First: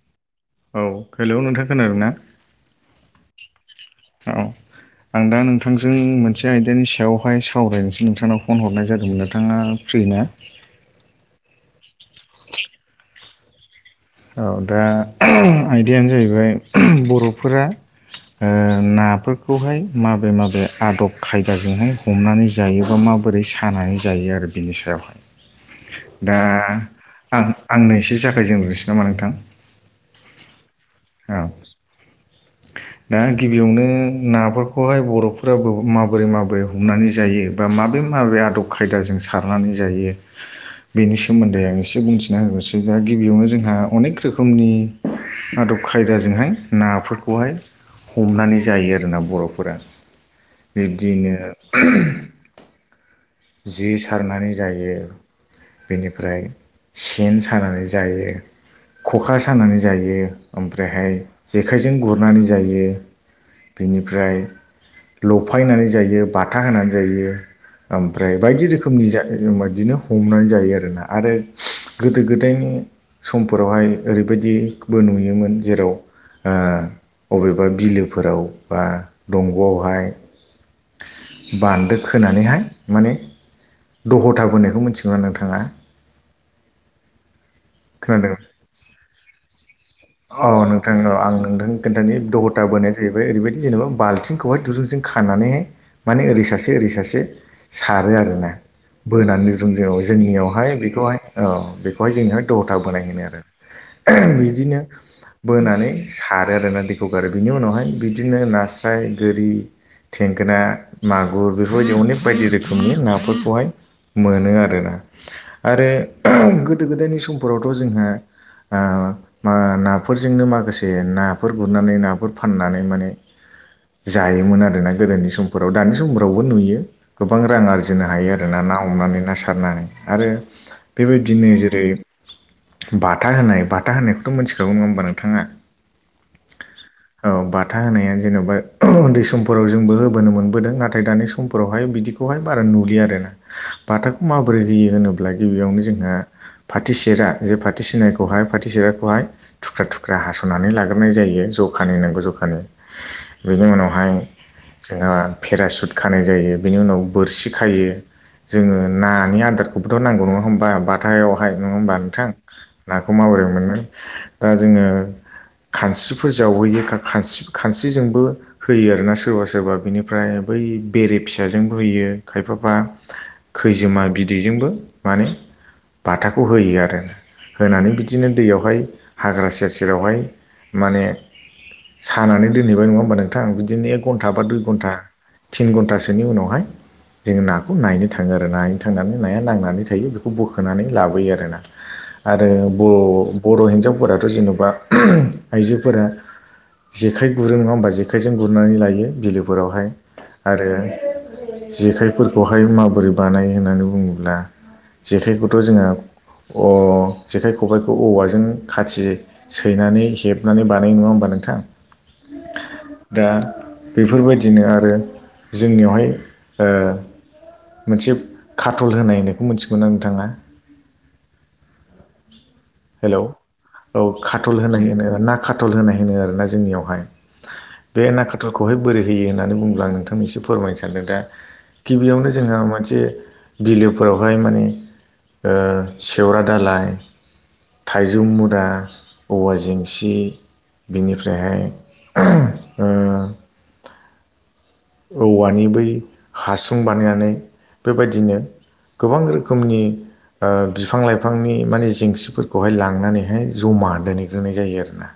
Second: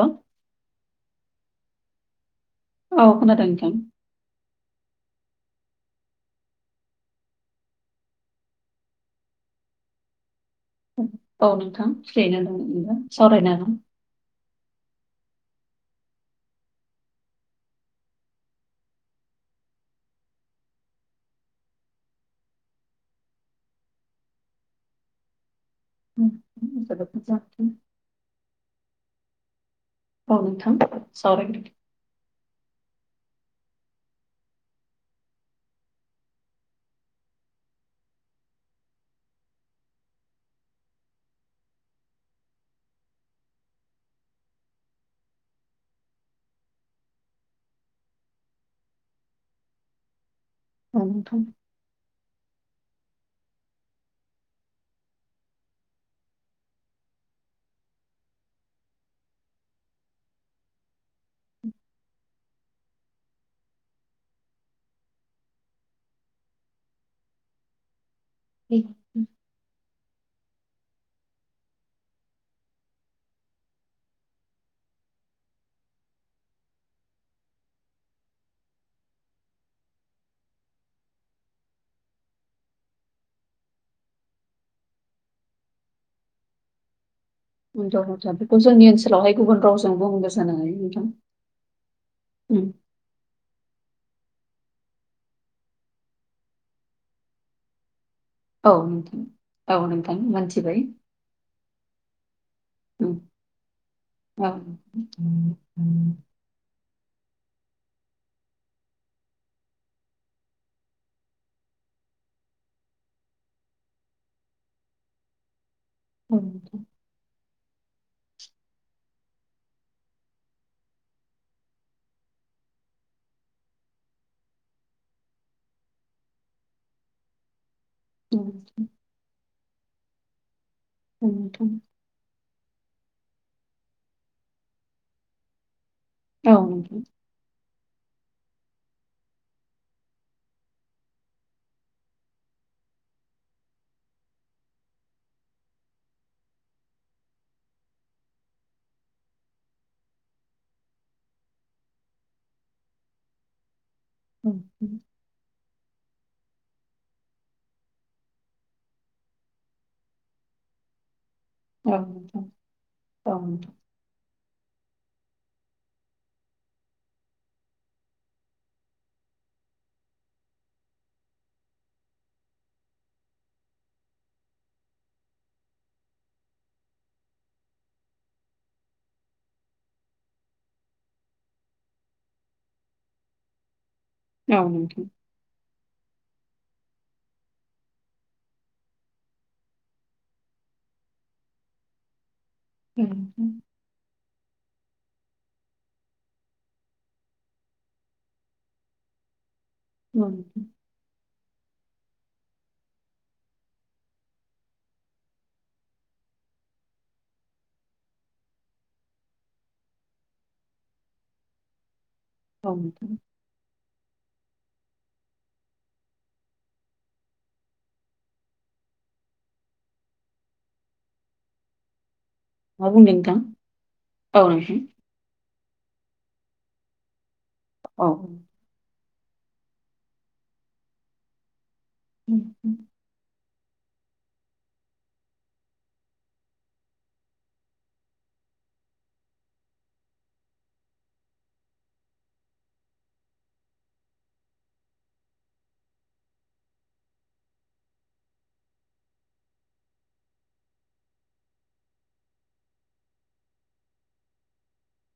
औे औ हेल' नोंथां खोनादों ना औ खोनादों नोंथां औ आं दा नोंथांजों मोनसे आयदानि सायावहाय सावरायनोसै नोंथांनाव फन हरनाय जादोंमोन नोंथाङा फ्रिना औ नोंथां फिरियैनो दं सावरायनो हागोन औ दा आयदायानो जाहैबाय बर'फोरा नाफोरखौहाय माबे माबे आदब खायदाजोंहाय हमनानै जायोबा माब बोरै सानानै जायो आरो बिनि सायावहाय उम, दा जोबोद मोजां आं आंनो एसे जागायजेनग्रनोसै नामा नोंथां औ नोंथां सावराय [unintelligible] दा गिबियावनो नाफोरखौहाय बर'फोरा माबोरै माबोरै हमनानै जायो बा माबे माबे आदब खायदाजों सारनानै जायो बेनि सोमोन्दै आं एसे बुंथिना होसै दा गिबियावनो जोंहा अनेक रोखोमनि आदब खायदाजोंहाय नाफोरखौहाय हमनानै जायो आरोना बर'फोरा औ बिब्दिनो नोंथां जि सारनानै जायो बेनिफ्राय सेन सानानै जायो खखा सानानै जायो ओमफ्रायहाय जेखाइजों गुरनानै जायो बेनिफ्राय लफायनानै जायो बाथा होनानै जायो ओमफ्राय बायदि रोखोमनि दिनो हमनानै जायो आरोना आरो गोदो गोदायनि समफोरावहाय ओरैबायदिबो नुयोमोन जेराव अबेबा बिलोफोराव बा दंग'आवहाय बान्दो खोनानैहाय माने दह'था बोनायखौ मिथिगौ ना नोंथाङा खोनादों बे जोंनि ओनसोलावहाय गुबुन राव औ नोंथां औ आं नोंथां खोन्थानि दहथा उम, बोनोसै जाहैबाय ओरैबायदि जेनेबा बाल्थिंखौहाय दुरुंजों खानानैहाय माने ओरै सासे ओरै सासे सारो आरो ना औ बोनानै जों औ जेराव नोंथां जोंनियावहाय मोनथिबाय बेखौहाय औ बेखौहाय जोंहाय दहथा उम, बोनायहो आरो औ बिदिनो बोनानै सारो आरोना दैखौ गारो बिनि उनावहाय बिदिनो नास्राय गोरि थेंगोना मागुर बेफोरबायदि अनेक बायदि रोखोमनि नाफोरखौहाय मोनो आरोना आरो नोंथां गोदो गोदायनि समफोरावथ' जोंहा मा नाफोरजोंनो माखासे नाफोर गुरनानै नाफोर फाननानै माने जायोमोन आरोना गोदोनि समफोराव दानि समफोरावबो नुयो गोबां रां आरजि फुजिनो हायो आरो उम, ना ना हमनानै ना सारनानै आरो औ बेबायदिनो नोंथां जेरै बाथा होनाय बाथा होनायखौथ' मोनथिखागौ नङा हबा नोंथाङा औ औ बाथा होनाया जेनेबा उन्दै समफोराव जोंबो होबोनो मोनबोदों नाथाय दानि समफोरावहाय बिदिखौ खौहाय बारा नुलि आरोना बाथाखौ माबोरै होयो होनोब्ला गिबियावनो जोंहा फाथि सेरा जे फाथि सिनायखौहाय फाथि सेराखौहाय थुख्रा थुख्रा हास'नानै लाग्रोनाय जायो जखानि नांगौ जखानि बेनि उनावहाय उम, जोंहा पेरासुट खानाय जायो बेनि उनाव बोरसि खायो जोङो नानि आदारखौबोथ' नांगौ नङा होमबा बार हाथायावहाय नङा होमबा नोंथां नाखौ औ नोंथां औ नोंथां औ माबोरै मोननो दा जोङो खानस्रिफोर जावहैयो खानस्रि खानस्रिजोंबो होयो आरोना सोरबा सोरबा बेनिफ्राय बै बेरे फिसाजोंबो होयो खायफाफा खैजोमा बिदैजोंबो माने बाथाखौ होयो आरो होनानै बिदिनो दैयावहाय हाग्रा सेर सेरावहाय माने सानानै दोनहैबाय नङा होमबा नोंथां बिदिनो घन्टा बा दुइ घन्टा नोंथां थिन घन्टासोनि उनावहाय जोङो नाखौ नायनो थाङो आरो नायनो थांनानै नाया नांनानै थायो बेखौ बोखोनानै लाबोयो आरो ना आरो बर औ बर' हिनजावफोराथ' जेन'बा आइजोफोरा जेखाइ गुरो नङा होमबा जेखाइजों गुरनानै लायो बिलोफोरावहाय आरो नोंथां जेखाइफोरखौहाय माबोरै बानायो होननानै बुङोब्ला जेखाइखौथ' जोङो जेखाइ खबाइखौ औवाजों खाथि सैनानै हेबनानै बानायो नङा होमबा नोंथां औ नोंथां दा बेफोरबायदिनो आरो जोंनियावहाय मोनसे काटल होनायनायखौ मोनथिगौमोन आं नोंथाङा मा बुंदों हेलौ नोंथां औ खाटल होनाय होननांगोन ना काटल होनाय होनो आरोना जोंनियावहाय बे औ ना खाटलख खौहाय बोरै होयो होननानै बुंब्ला आं नोंथांनो एसे फोरमायनो सानदों दा गिबियावनो जोङो मोनसे बिलोफोरावहाय माने ओ सेवरा दालाय थाइजौ मुरा औवा जेंसि बिनिफ्रायहाय ओ औवानि बै हासुं बानायनानै बेबायदिनो गोबां रोखोमनि ओ बिफां लाइफांनि माने जेंसिफोरखौहाय लांनानैहाय जमा दोनहैग्रोनाय जायो आरोना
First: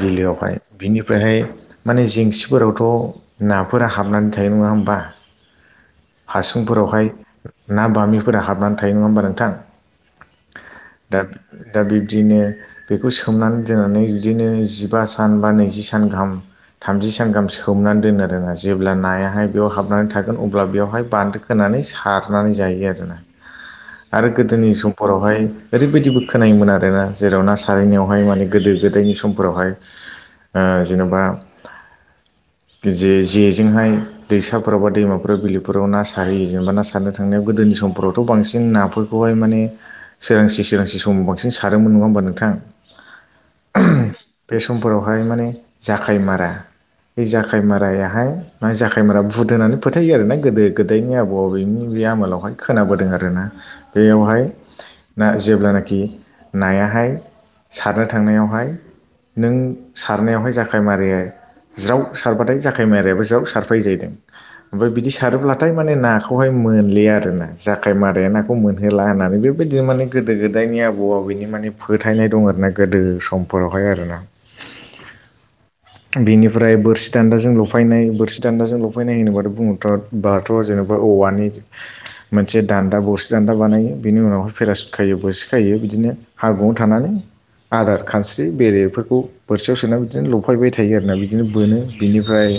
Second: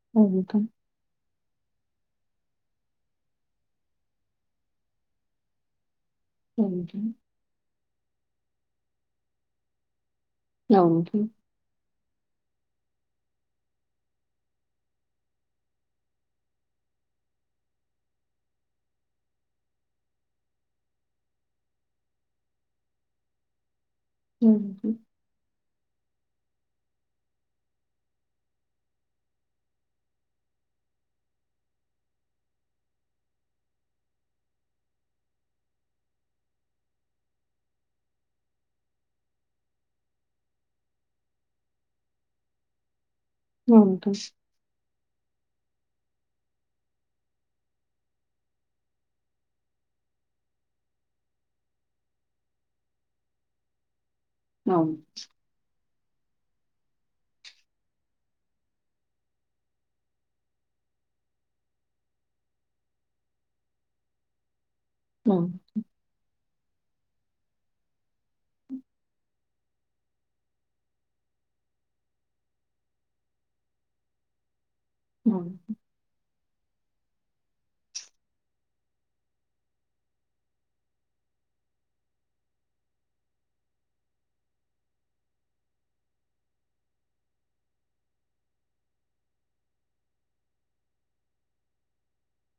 बिलोआवहाय नोंथां बिनिफ्रायहाय माने जेंसिफोरावथ' नाफोरा हाबनानै थायो नङा होमबा औ नोंथां हासुंफोरावहाय ना बामिफोरा हाबनानै थायो नङा होमबा नोंथां औ दा नोंथां दा बिब्दिनो बेखौ सोमनानै दोननानै बिदिनो जिबा सान बा नैजि सान गाहाम थामजि सान गाहाम सोमनानै दोनो आरोना जेब्ला नायाहाय बेयाव हाबनानै थागोन अब्ला बेवहाय बान्दो खोनानै सारनानै जायो आरोना आरो औ गोदोनि सम फोरावहाय ओरैबायदिबो खोनायोमोन आरो ना जेराव ना सारहै नायावहाय माने गोदो गोदायनि समफोरावहाय ओ जेनबा जे जेजोंहाय दैसाफोराव बा दैमाफोराव बिलोफोराव ना साहोयो जेनबा ना सारनो थांनायाव गोदोनि समफोरावथ' बांसिन नाफोर खौहाय माने सोरांसि सोरांसि समाव बांसिन सारोमोन नङा होमबा नोंथां औ नोंथां बे समफोरावहाय माने जाखाय मारा बे जा खायमारायाहाय मा जाखायमारा भुद होनानै फोथायो आरो ना गोदो गोदायनि आबौ आबैनि बे आमोलावहाय खोनाबोदों आरोना बेयावहाय औ जेब्लानोखि नायाहाय सारनो थांनायावहाय नों सारनायावहाय जाखाय माराया ज्राव सारबाथाय जाखायमाराबो ज्राव सारफायो जाहैदों ओमफाय बिदि औ सारोब्लाथाय माने नाखौहाय मोनलियि आरोना जाखाय माराया नाखौ मोनहोला होननानै बेबायदिनो माने गोदो गोदायनि आबौ आबैनि माने फोथायनाय दं आरोना गोदो समफोरावहाय आरोना [inaudible] औ बेनिफ्राय बोरस दान्दाजों ल'फायनाय बोरसि दान्दाजों लफायनाय होनोबाथ' बुङोथ' बाथ' जेनेबा औवानि मोनसे दान्दा बोरसि दान्दा बानायो बिनि उनावहाय पेरासुट खायो बोरसि खायो बिदिनो हायबुङाव थानानै आदार खानस्रि बेरेफोरखौ बोरसियाव सोना बिदिनो लफायबाय थायो आरोना बिदिनो बोनो बिनिफ्राय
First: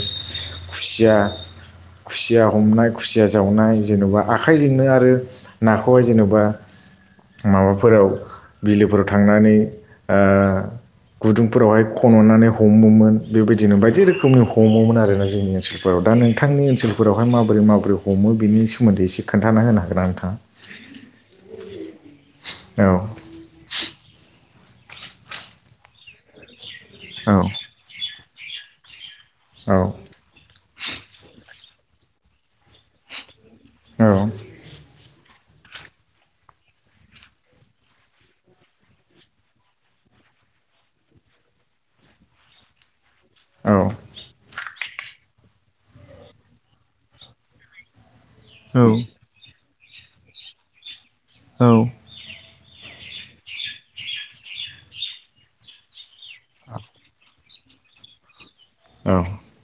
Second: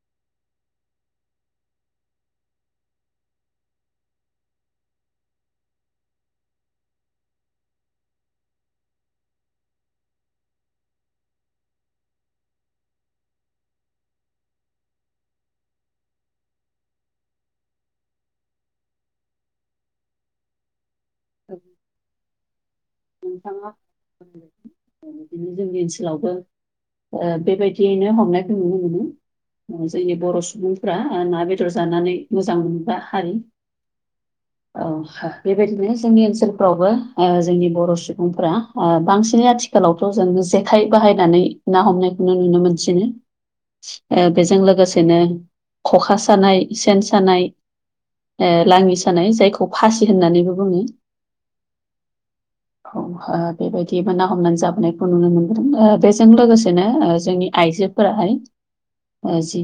खुसिया खुसिया हमनाय खुसिया जावनाय जेनेबा आखाइजोंनो आरो नाखौहाय जेनेबा माबाफोराव बिलोफोराव थांनानै ओ गुदुंफोरावहाय खन'नानै हमोमोन बेबायदिनो बायदि रोखोम [unintelligible] हमोमोन आरोना जोंनि ओनसोलफोराव दा नोंथांनि ओनसोलफोरावहाय माबोरै माबोरै हमो बिनि सोमोन्दै एसे खोन्थाना होनो हागोना नोंथाङा? [inaudible] औ नोंथाङा [inaudible] बिदिनो जोंनि ओनसोलावबो ओ औ बेबाय दियैनो हमनायखौ नुनो मोनो औ ओ जोंनि बर' सुबुं फ्रा ना बेदर जानानै मोजां मोनग्रा हारि औ औ बेबायदिनो जोंनि ओनसोलफ्रावबो ओ जोंनि बर' सुबुंफ्रा ओ बांसिनै आथिखालावथ' जों जेखाइ बाहायनानै ना हमनायखौनो नुनो मोनसिनो औ ओ बेजों लोगोसेनो खखा सानाय सेन सानाय लाङि सानाय जायखौ फासि होननानैबो बुङो औ औ ओ बेबायदिबो ना हमनानै जाबोनायखौ नुनो मोनदों ओ बेजों लोगोसेनो जोंनि आइजोफोराहाय औ ओ जि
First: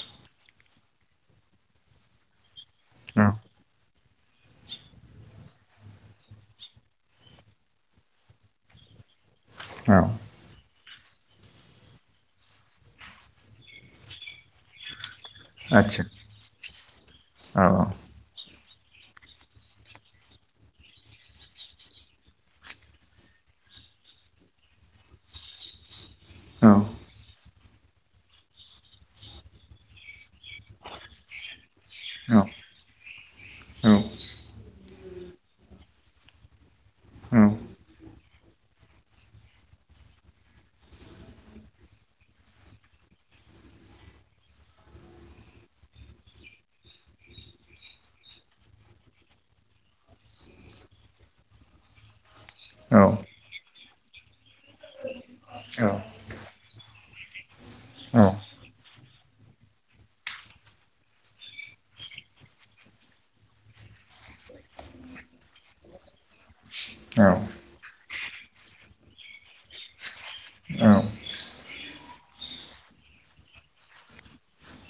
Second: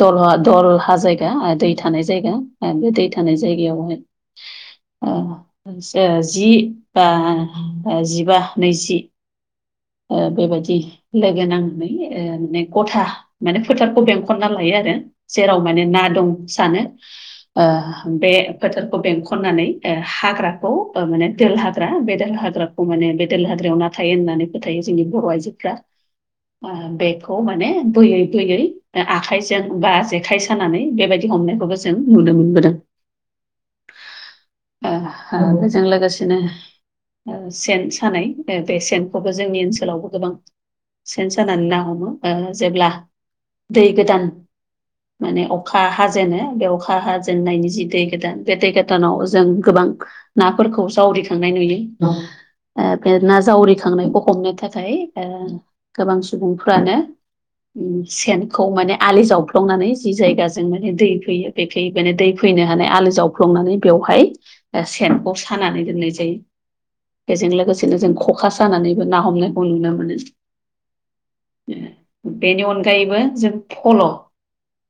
दल दलहा जायगा दै थानाय जायगा दै औ थानाय जायगायावहाय ओ जे जि बा जिबा नैजि औ ओ बेबायदि लोगो नांनानै ओ माने गथा माने फोथारखौ बेंखनना लायो आरो जेराव माने ना आदसा दं सानो ओ औ बे फोथारखौ बेंखननानै ओ हाग्राखौ ओ माने दोल हा ग्रा बे दोल हाग्राखौ माने बे दोल हाग्रायाव ना थायो होननानै फोथायो जोंनि बर' आइजोफ्रा औ ओ बे खौ माने बोयै बोयै आखाइजों बा जेखाइ सानानै बेबायदि हमनायखौ जों औ नुनो मोनबोदों औ ओ बेजों लोगोसेनो ओ सेन सानाय ओ बे सेनखौबो जोंनि ओनसोलावबो गोबां सेन सानानै ना हमो जेब्ला दै गोदान माने अखा हाजेनो बे अखा हाजेननायनि जि दै गोदान बे दै गोदानाव जों गोबां नाफोरखौ जावरिखांनाय नुयो बे ना जावरिखांनायखौ हमनो थाखाय थाखाय गोबां सुबुंफ्रानो सेन माने आलि जावफ्लंनानै जि जायगाजों माने दै फैयो बेखौ माने दै फैनो हानाय आलि जा फ्लंनानै बेवहाय सेनखौ सानानै दोन बेजों लोगोसेनो जों खखा सानानैबो ना हमनायखौ नुनो मोनो औ बेनि अनगायैबो जों फल'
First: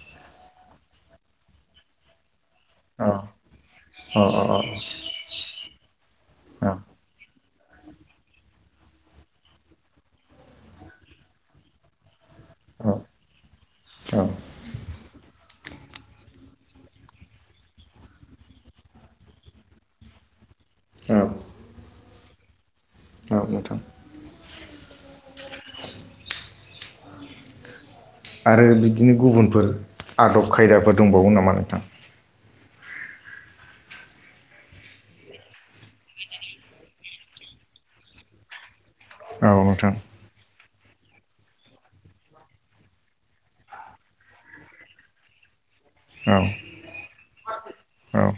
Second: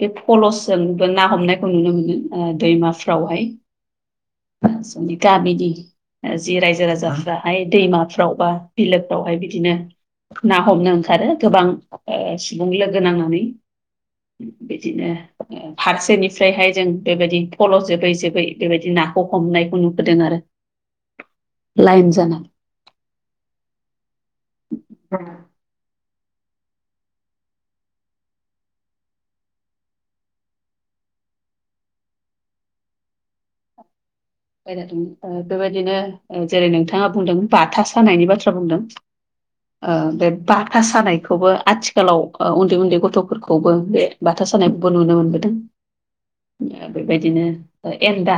बे फलसजोंबो ना हमनायखौ नुनो मोनो ओ दैमाफ्रावहाय जोंनि गामिनि जि रायजो राजाफ्राहाय दैमाफ्राव बा बिलोफ्रावहाय बिदिनो ना हमनो ओंखारो गोबां सुबुं लोगो नांनानै बिदिनो फारसेनिफ्रायहाय जों बेबायदि फल' जोबै जोबै बेबायदि नाखौ हमनायखौ नुबोदों आरो औ लाइन जाना औ नोंथां [unintelligible] [inaudible] आरो बिदिनो गुबुनफोर आदब खायदाफोर दंबावो नामा नोंथां [unintelligible] बेबायदिनो जेरै नोंथाङा बुंदों बाथा सानायनि बाथ्रा बुंदों औ नोंथां ओ बे बाथा सानायखौबो आथिखालाव उन्दै उन्दै गथ'फोरखौबो बे बाथा सानायबो नुनो मोनबोदों औ बेबायदिनो औ एन्दा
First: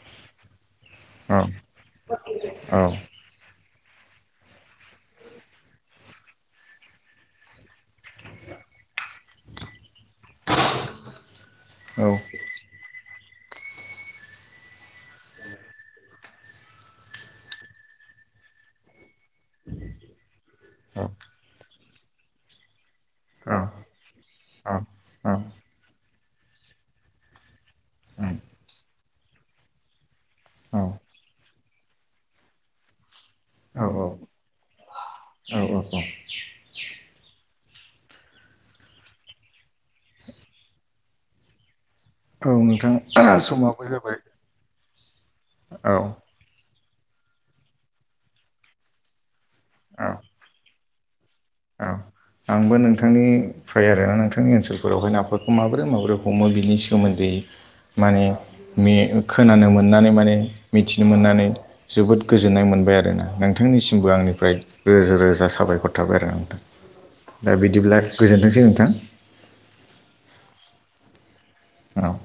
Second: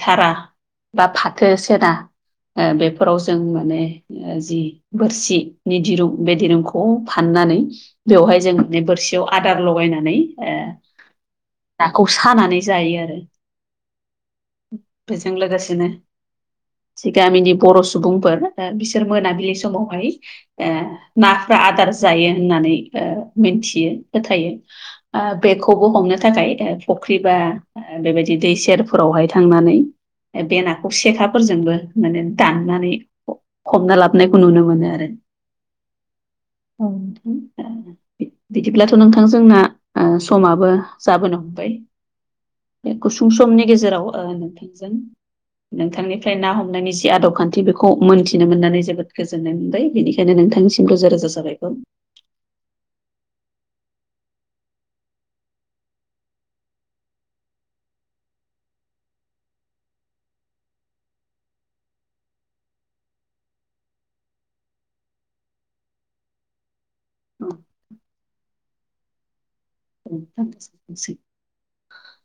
थारा बा औ फाथो सेना बेफोराव जों माने जि बोरसिनि दिरुं बे दिरुंखौ फाननानै बेवहाय जों बोरसियाव आदार लगायनानै ओ नाखौ सानानै जायो आरो बेजों लोगोसेनो गामिनि बर' सुबुंफोर बिसोर मोनाबिलि समावहाय ओ नाफोरा आदार जायो होननानै ओ मोन्थियो फोथायो बेखौबो हमनो थाखाय फुख्रि बा आ बेबायदि दै सेरफोरावहाय थांनानै बे नाखौ सेखाफोरजोंबो माने दाननानै हमना लाबोनायखौ औ नुनो मोनो आरो औ बिदिब्लाथ' नोंथां जोंना समाबो जाबोनो हमबाय औ गुसुं नोंथां समनि समाबो गेजेराव जाबाय नोंथां औ नोंथांनिफ्राय ना हमनायनि जि आदब खान्थि बेखौ मोनथिनो मोननानै जोबोद गोजोननाय मोनबाय औ बेनिखायनो नोंथांनिसिम रोजा रोजा साबायखर औ आंबो नोंथांनि फ्राय आरोना नोंथांनि ओनसोलफोरावहाय नाफोरखौ माबोरै माबोरै हमो बिनि सोमोन्दै माने खोनानो मोननानै माने मिथिनो मोननानै जोबोद गोजोननाय मोनबाय आरोना नोंथांनिसिमबो आंनिफ्राय रोजा रोजा साबायखर थाबाय आरो आं औ दा बिदिब्ला गोजोनथोंसै नोंथां औ [unintelligible] औ